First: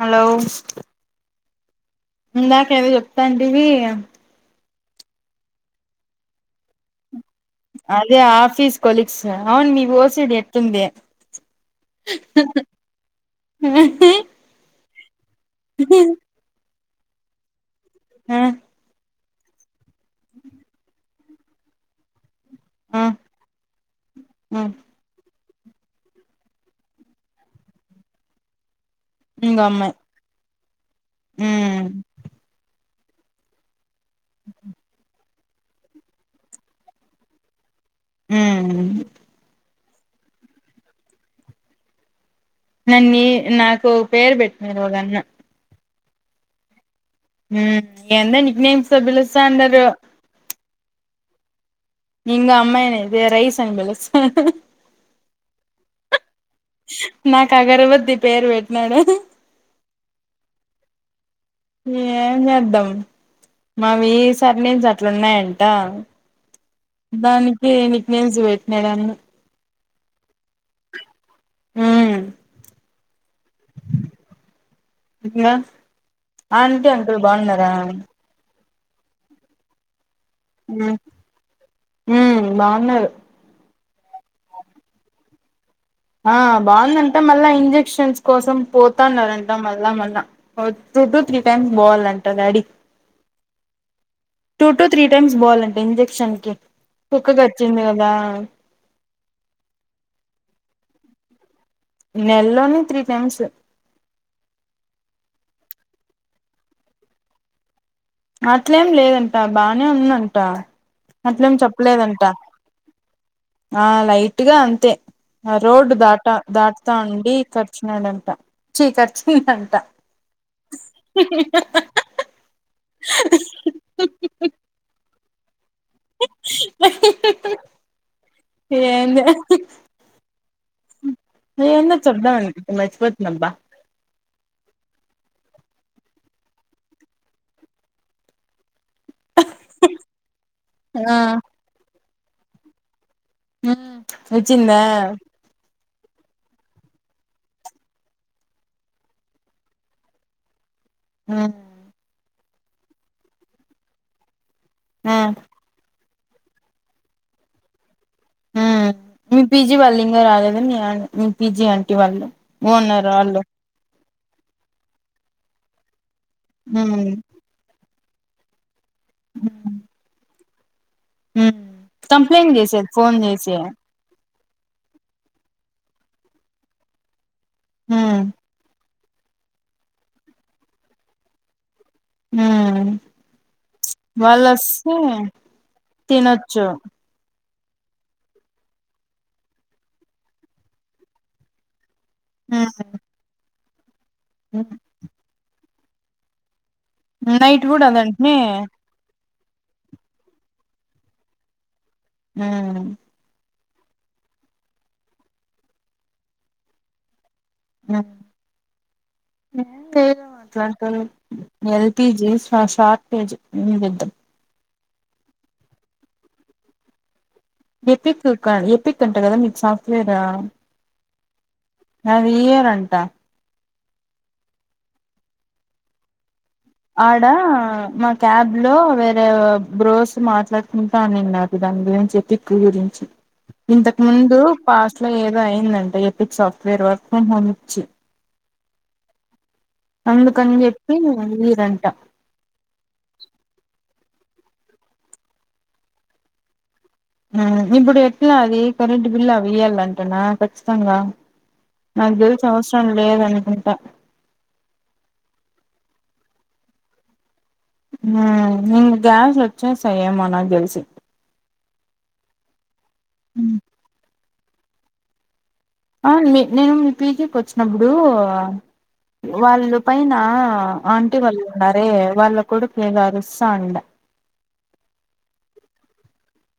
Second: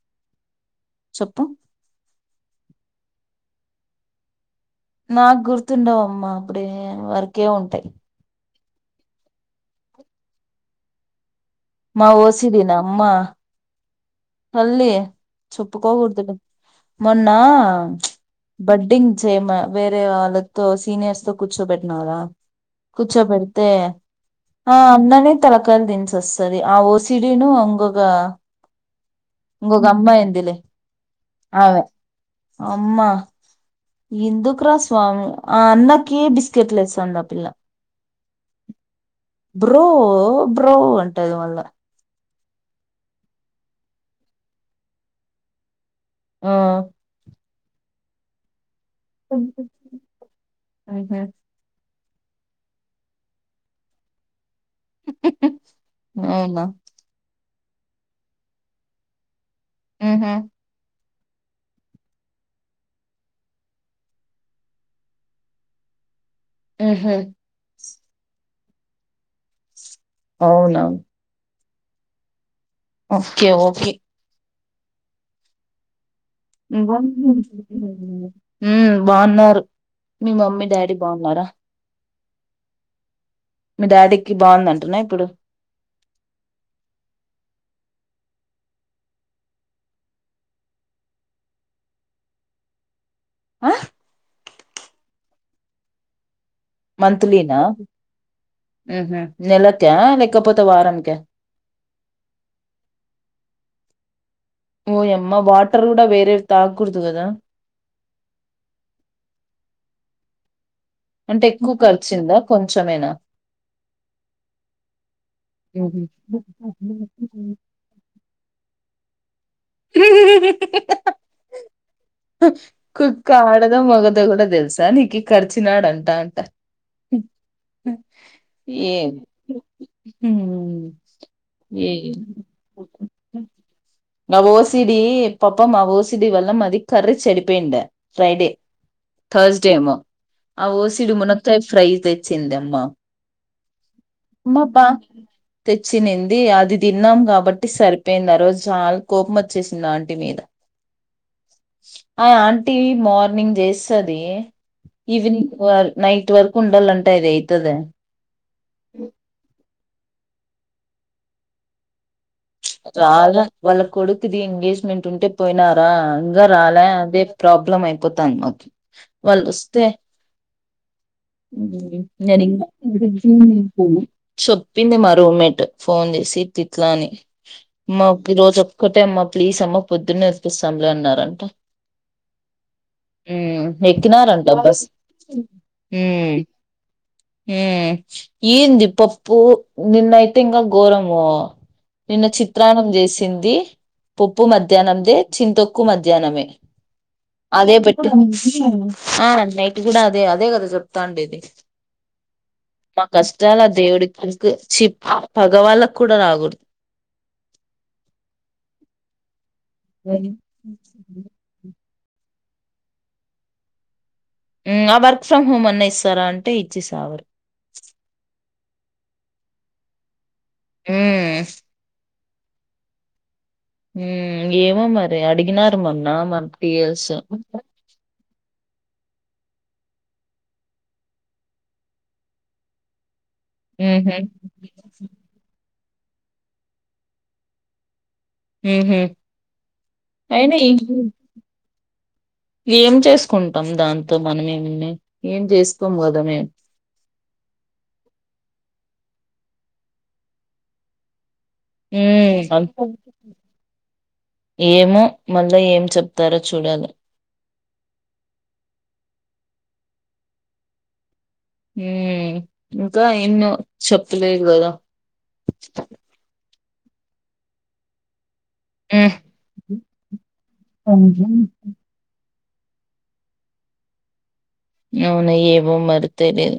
Hello మొత్తం ఇందాక ఏదో చెప్తాంటవి మాకు గుర్తుండవమ్మా అప్పుడ వర్క్ అదే ఆఫీస్ కొలిక్స్ అవును మీ ఓసిడ్ ఎట్లుంది మా ఓసిదీ దాని అమ్మా అల్లి చెప్పుకోకూడదు మొన్న ఆ బడ్డింగ్ చేమ్ వేరే వాళ్ళతో సీనియర్స్ తో కూర్చోబెట్నా కదా ఆ కూర్చోబెడితే ఆ ఉండని తలకయల్ దించొస్తది ఆ ఓసిడీనూ ఇంకొకా ఇంగో ఇంగొక అమ్మాయి అమ్మాయుందిలె ఆవే. ఉమ్ అమ్మా యెన్దుకు రా స్వామి ఆ అన్నకి బిస్కెట్లేస్తుందా పిల్ల. మ్మ్ బ్రో బ్రో అంటది మళ్ల. నన్నీ నాకో పేరు పెట్టినడు వాళ్ళన్న. ఆ మ్మ్ అందరు నిక్ నేమ్స్ తో భిలుస్తా ఉండరు. ఉహా ఇంగ అమ్మాయినయితే రైస్ అని బిలుస్ అవున కాగరవత్తి పేరు పెట్టినాడు. ఉహు యేం చేద్దం. మావీ సర్ నేమ్స్ అట్లున్నయంటా. హుహు. దానికి నిక్ నేమ్స్ పెట్నాడన్న. అవున. ఉమ్ ఓకే ఓకే [unintelligible] అంకుల్ బాగున్నారా [unintelligible] మ్మ్ బావున్నారు. మీ మమ్మీ డాడీ బావున్నారా. మ్మ్ బావున్నారు. మీ డాడీకి బావుందంటనా ఇప్పుడు. ఆ బావుందంట మళ్ల ఇంజక్షన్స్ కోసం పోతన్నారంట మళ్ళ మళ్ళ. టూ టు త్రీ టైమ్స్ బోవలంట డాడి. ఆ త్రీ టైమ్స్ బోవాలంట ఇంజెక్షన్ కి కుక్కకి మంత్లీనా వచ్చింది కదా ఊహు నెలకా లేకపోతే వారనిక. నెల్లోని త్రీ టైమ్స్. ఓయమ్మ వాటర్ కూడా వేరేది తాగకూడదు గదా. అట్లేం లేదంట బానే ఉందంటా. అంటే ఎక్కువ కర్చిందా కొంచమేనా. ఆ లైట్గా అంతె. ఆ రోడ్డు మ్హూ. దాట దాట్తా ఉండి కర్చినాడంట. ఛీ కర్చిందంట. కుక్క ఆడదో మగదో కూడా తెలుసా నీకి కర్చినాడంట అంట. యేం ఏందో హు ఏదన్న చెబ్దామని మర్చిపోత్నాన్బ. అవోసిడి పాపం ఆవోసిడి వల్ల మాది కర్రీ చెడిపోయిండ ఫ్రైడే. థర్స్ డే ఏమో ఆ ఓసిడి మనక్కాయ్ ఫ్రై తెచ్చింద అమ్మా. మ్మ్ ఒచ్చిందా. తెచ్చినింది అది తిన్నాం గాబట్టి సరిపేయింది ఆ రోజు చాల కోప్మోచ్చేసింది ఆంటి మీద. ఆ ఆ ఆంటీ మార్నింగ్ జేస్తది ఆ ఈవినింగ్ వాల్ నైట్ వరకు ఉండాలంటె అది అయితద. మ్మ్ మీ పీజీ వాళ్ళు ఇంకా రాలేదు మీ మీ పీజీ ఆంటీ వాళ్ళు. ఓనర్ రాల వాళ్ళు వాళ్ళ కొడుకుది ఎంగేజ్మెంట్ ఉంటె పోయినారా ఇంక రాలా మ్ అదే ప్రాబ్లం అయిపోతంది మాకి వాళ్లోస్తే మ్ కంప్లైంట్ చేసేది ఫోన్ చేసి [unintelligible] చెప్పింది మా రూమ్మేట్ ఫోన్ చేసి ఇట్లిట్ల అని మా మ్ ఈ రోజు ఒకటే అమ్మా ప్లీస్ అమ్మ పొద్దున్న ఒప్పిస్తాం అన్నారంట మ్ ఉమ్ వాల్ ఎక్కినారంట బస్ వొస్తే తినచ్చు మ్ ఏంది పప్పు నిన్నయితే ఇంక గోరము నిన్న చిత్రాన్నం చేసింది పప్పు మ్ మధ్యాహ్నదే చింతొక్కు మధ్యాహ్నమే నైట్ అదే కూడా పెట్టు అదంట్నే ఆ నైట్ కూడా అదే అదే కదా చెప్తాండేది మ్ చాలా దేవుడికి ఇప్ చిప్ పగవాళ్ళకు కూడా రాకూడదు ఏం లేదు మ్మ్ అట్లాంటోలకి పిజీ షా షార్ట్ పేజ్ ఏం చేద్దాం ఆ వర్క్ ఫ్రమ్ హోమ్ అన్న ఇస్తారా అంటే ఇచ్చి సావరు ఎపిక్ ఎపిక్ అంట కదా మీకు సాఫ్ట్వేర్ ఊ మ్ అది ఇయరంట హు ఏమో మరి అడిగినారు మొన్న మన పిఎల్స్ ఆడా మా క్యాబ్ లో వేరే బ్రోస్ మాట్లాడుకుంటానిన్నారు దాని గురించి చెప్పి ఎపిక్ గురించి ఇంతకు మ్మ్ ముందు పాస్ట్ లో ఏదో అయిందంట epic software work from home ఇచ్చి ఉమ్ హూ అందుకని అయినా చెప్పి ఇయ్యరంట ఏం చేసుకుంటాం దాం తో మనం ఏం చేసుకోం కదా మేము హా ఇప్పుడు ఎట్లా అది కరెంట్ బిల్ అవి ఇయ్యాలంటనా ఖచ్చితంగా నాకు తెలిసి హు అవసరం లేదనుకుంటా ఏమో మళ్ళా ఏం చెప్తారో చూడాలి హు ఇంగ గ్యాస్ లు వచ్చేసాయేమో నాకు తెలిసి హు ఇంకా ఎన్నో చెప్పలేదు కదా ఆ నేను మీ పిజికి వచ్చినప్పుడు వాళ్ళు పైన ఆంటీ వాళ్ళు ఉన్నారే వాళ్ళ కొడుకు ఏదో అరుస్తండ అవున ఏవో మరి తెలీదు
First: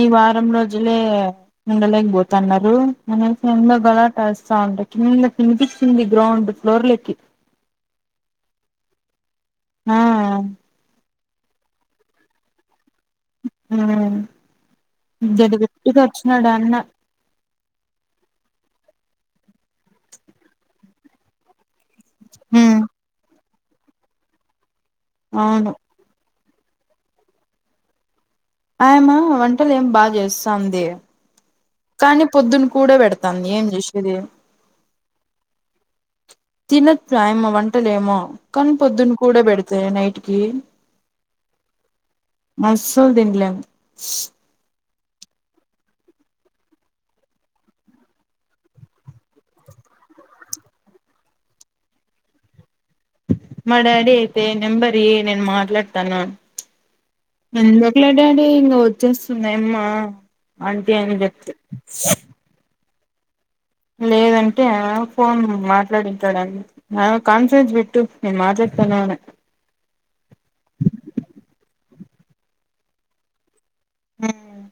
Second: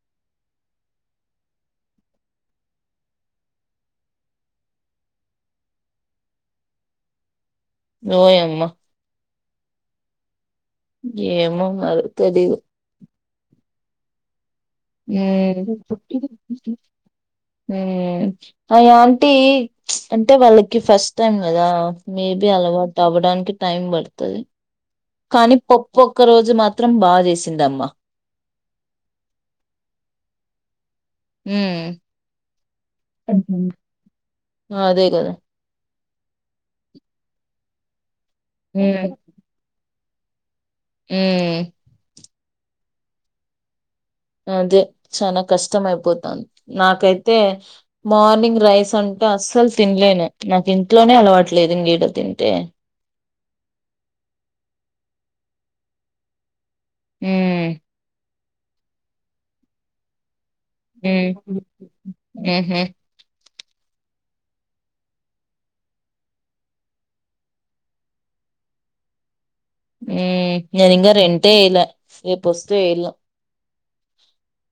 ఈ వారం రోజులే ఉండలేకపోతున్నారు మన సెందో గలాటా అంట కిందకి వినిపించింది గ్రౌండ్ ఫ్లోర్లకి ఓయమ్మ మ్ ఏమో మరి తెలిదు ఉమ్ ఉమ్ మ్ ఆ యాం టి అంటే వాళ్ళకి ఫస్ట్ టైమ్ కదా మేబి హ్మ్ అలవాటు అవ్వడానికి టైం పడుతది కానీ అవును ఒక్క రోజు మాత్రం బాగా చేసింది అమ్మ ఆయమా వంటలు ఏం బా చేస్తాంది హ్మ్ కానీ పొద్దున్న కూడా పెడతాంది ఏం చేషేది అదే కదా తినచ్చు ఆయమ వంటలేమో కని పొద్దున్న కూడే పెడితే నైట్ కి మ్ మస్సలు తిన్లెం అదే చాల కష్టం అయిపోతాంది నాకైతే మార్నింగ్ రైస్ అంటే అస్సలు తినలే నేను నాకు ఇంట్లోనే అలవాట్లేదు ఇంగీడ తింటే మా డాడీ అయితే, నెంబరీ నేను మాట్లాడతానన్ను. హ్మ్ అందుకులే, డాడీ. ఇగ వచ్చేస్తుదాయమ్మా. ఆంటీ, ఏం హ్మ్ చెప్తే? ఊహూ లేదంటే, ఆ ఫోన్ మాట్లాడించాడున్ని ఆ కాన్ఫ్యూస్ పెట్టు, నేను మాట్లాడి. ఫోన్ ననే? నీ నేను, ఇగ రెంట్‌ వేయాలే. రేపు వస్తే, వేయాలా? మ్మ్.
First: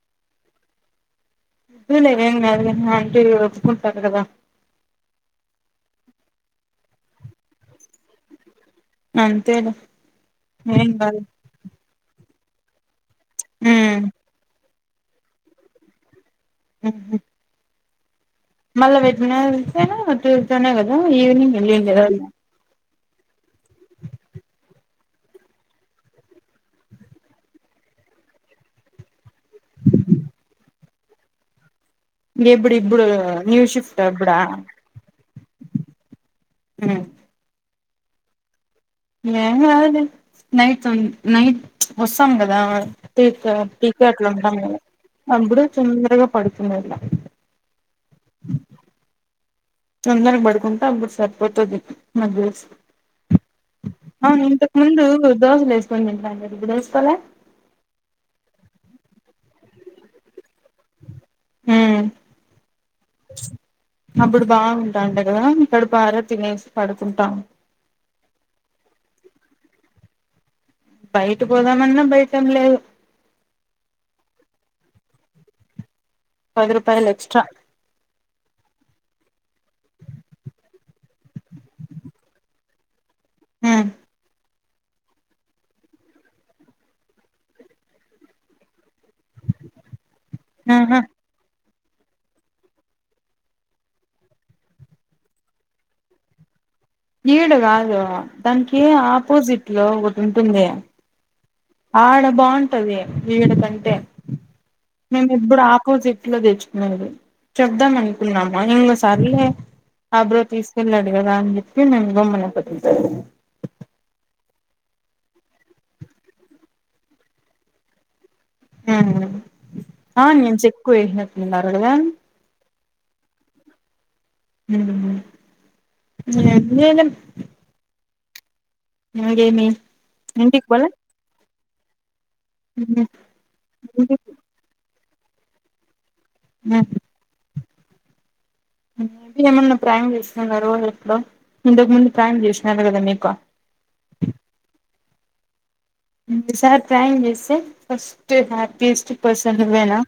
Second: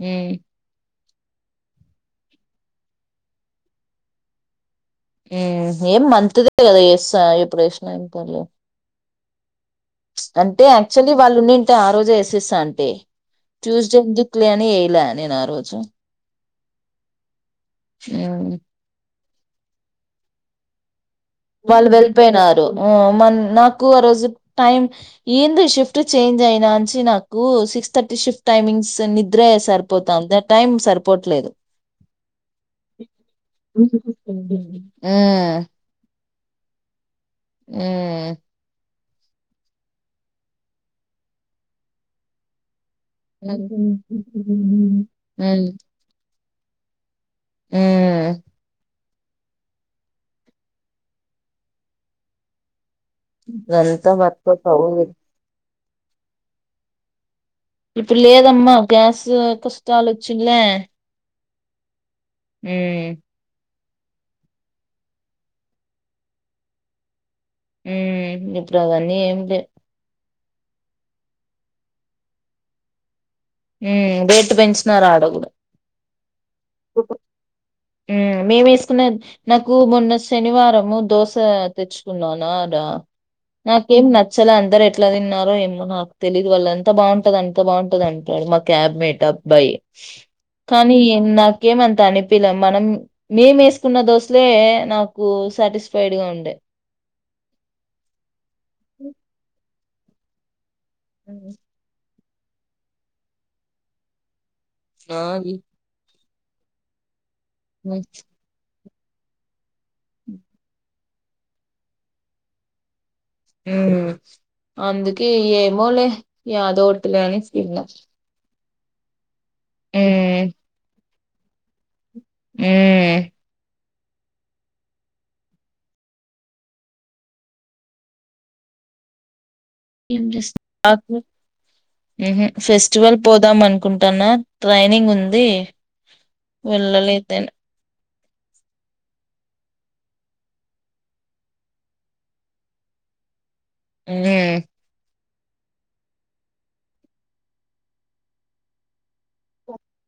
ఉమ్మ్. ఇదు లేవే, ఏం కాదు గానీ, ఆంటీ ఒప్పుకుంటారు కదా? మ్, ఏం మంతుదే కదా. ఎస్తా, ఎప్పుడు వేసినా ఏం పర్లే. అవును. అంటే యాక్చువల్లీ వాళ్లు ఉండుంటే, ఆ రోజు వేసేసు ఆంటీ. ట్యూస్డే ఉమ్ ఎందుకులే అని, వేయలా నేను ఆ రోజు. మ్మ్హు. ఏవుది? నిన్న వెన్స్‌డేనా, థర్స్‌డేనే కదా? ఈవినింగ్ వాళ్లు వెళ్ళిండేది వాళ్ళు వెళ్లిపోయినారు. ఊం మన్, నాకు ఆ రోజు టైమ్ ఏదో. ఈ షిఫ్ట్ చేంజ్ అయినాంచి నాకు సిక్స్ థర్టీ. షిఫ్ట్ టైమింగ్స్ నిద్రే సరిపోతాది. దా టైమ్ సరిపోవట్లేదు. ఎప్పుడు ఇప్పుడు న్యూ షిఫ్ట్ [inaudible] అప్పుడా మ్మ్. మ్. ఉమ్. ఏం గాదులే, నైట్ టైమ్ నైట్ వస్తాం కదా. త్రీకా, ఉమ్ త్రీకే అట్లా ఉంటాం. మేము ఉమ్ అబుడే ఉమ్. చిన్నగా పడుకునేది. ఉమ్మ్. తొందరగ పడుకుంటే అబ్బడు సరిపోతాది, నాకు తెలిసి. ఇదంతా అవును, వర్కౌట్ ఇంతకు ముందు అవ్వదు దోశలు వేసుకొని తింటా అన్నారు. ఇప్పుడు ఏసుకోలే. ఇప్పుడు లేదమ్మా, గ్యాస్ కష్టాలు వచ్చుడలే. ఉమ్ ఉమ్మ్. అప్పుడు బాగుంటాండే గదా! కడుపారా తినేసి పడుకుంటాం. ఉమ్, ఇప్పుడు అవన్నీ ఏమీలే. బయటిక్ పోదామన్నా, బయటే ఏంలేదు. ఉమ్, బేట్ పెంచినారు. ఆడ గూడా. పది రూపాయలు ఎక్స్‌ట్రా. ఉమ్, మేము వేసుకున్నాం. నాకు మొన్న శనివారము దోశ తెచ్చుకున్నానరా. ఉమ్ నాకేం నచ్చాల అంతా. ఇద్దరు ఎట్లా తిన్నారో ఏమో, నాకు తెలీదు. వాళ్ళ అంత బాగుంటది, అంత బాగుంటది అంటాడు మా క్యాబ్ మేట అబ్బాయి. కానీ, ఆహా ఈయి నాకేమంత అనిపిలే. మనం మేము ఏసుకున్న దోశలే, నాకు సాటిస్ఫైడ్‌గా ఉండే. ఈడ గాదు, దానికి ఆపోజిట్ లో ఒటి ఉంటుంది. ఆడ బాగుంటది. వీడ కంటే, ఆ మేము ఈ- ఇప్పుడు ఆపోజిట్. ఇంట్లో తెచ్చుకునేది చెప్పుదాం అనుకున్నామా. ఇగ సర్లె, ఆ బ్రో తీసుకెళ్లాడు. తెల్వదా అని జెప్పి, మేమే గమ్మున కొచ్చేసాం. మ్. అందుకే ఏమోలే, ఏయాదో తీలే అనేసి తిన్న. మ్, ఆ నేను చెక్కు వేసి [unintelligible] మ్మ్.. మ్. [unintelligible] ఇగేమీ? ఏం చేస్తం, ఆగు. ఫెస్టివల్ పోదాం అనుకుంటాన్నా ట్రైనింగ్ ఉంది వెళ్ళలేతేనే ది ఏమన్నా ప్రయాణ చేస్తున్నారు ఎఫ లో ఇంతకు ముందు ప్రయాణ చేస్తున్నారు కదా మీకు మ్మ్ ఇంకోసారి ప్రాంక్ చేస్తే ఫస్ట్ హ్యాపీయెస్ట్ పర్సన్వేనా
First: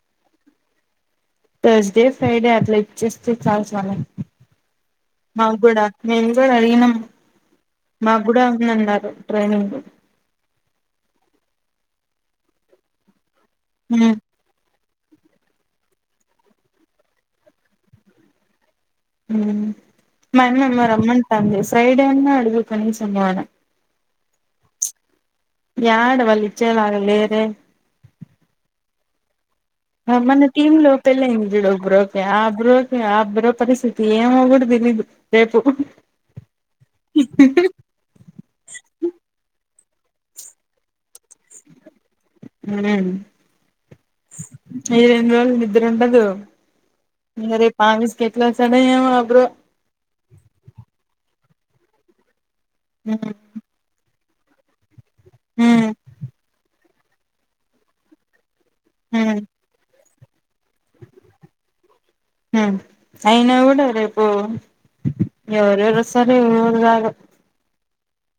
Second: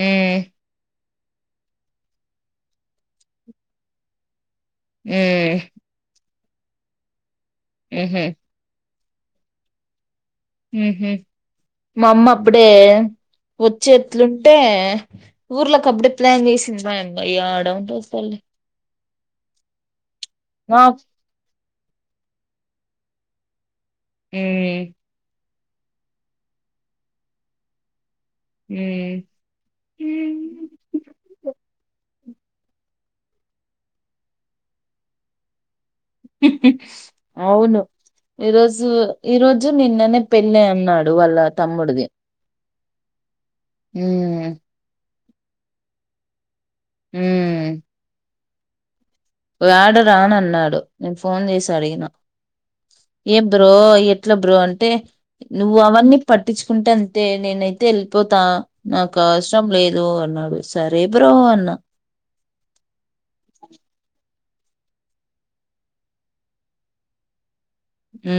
ఏ టర్స్డే ఫ్రాడే ఆలా ఇచ్చస్త చాలల్స్ మాకు మ్మ్ కూడా మేము కూడా అడిగినం మాకు మ్హు కూడా ఉంది అందన్నారు ట్రైనింగ్ ఉహ మా అమ్మ అప్పుడే మ్మ్ వచ్చేట్లుంటే ఊర్లోకీఅబడే ప్లాన్ చేసింది ఆడన్ రోజల్ మ అమ్మమ్మ నాకు రమ్మన్ంటాంది ఫైడే ఉన్నా అడుగు కనీసము అని అన ఏ యడ వళ్ళ ఇచ్చేలుగలేరే అ మొన్న టివి లో పళ్ల అయేది చూడు టీ ఆబ్ బ్ర ఆబ్ బ్ర పరిస్థితి ఏమో కూడా తెలీదు ఎదు అవును ఈరోజు ఈరోజు నిన్ననే పెళ్ళి అన్నాడు వల్ల తమ్ముడిది హ్మ్ హ నపుట్టిన రోజుకి నిడ్రా ఉనడాడు ఇంగ మ్మ్ రేపు ఆఫీస్ కీ ఎట్టల వస్తాడో ఏమో బ్రో యాడ రాడు అన్నాడు నేను ఫోన్ చేసి అడిగిన ఏతి బ్రో ఎట్ల బ్రో అంటే నువ్వు అవన్నీ పట్టించుకుంటే అంతే నేనైతే వెళ్ళిపోతా నాకు అవసరం లేదు అన్నాడు సరే బ్రో అన్నా అయినా కూడా రేపు ఎవరేవరు వస్తారో ఎవరు రారో ఉ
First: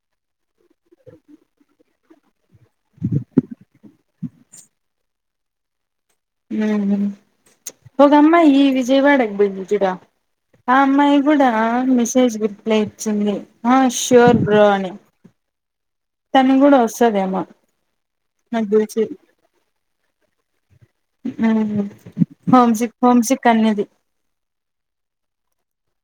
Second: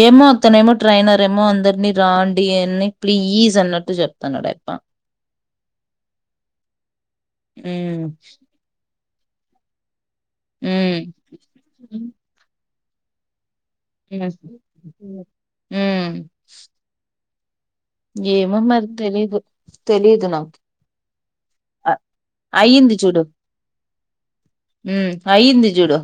ఏమో అతనే ఏమో ట్రైనర్ ఏమో అందరినీ రా అని ప్లీజ్ అన్నట్టు చెప్తాన్నాడయబ హ ఒక అమ్మా ఈ విజయవాడకి పోయేది చూడు ఆ మ్మ్ అమ్మాయి కూడా మిసేజ్ కీ రిప్లయ్ ఇచ్చింది ఆ మ్మ్ ష్యూర్ బ్రో అని మ్మ్ తను కూడా వస్తుందేమో ఏమో మరి తెలీదు తెలిదు నాకు అ- హోంసిక్ అయ్యింది చూడు హోంసిక్ అనేది ఆయింది జూడు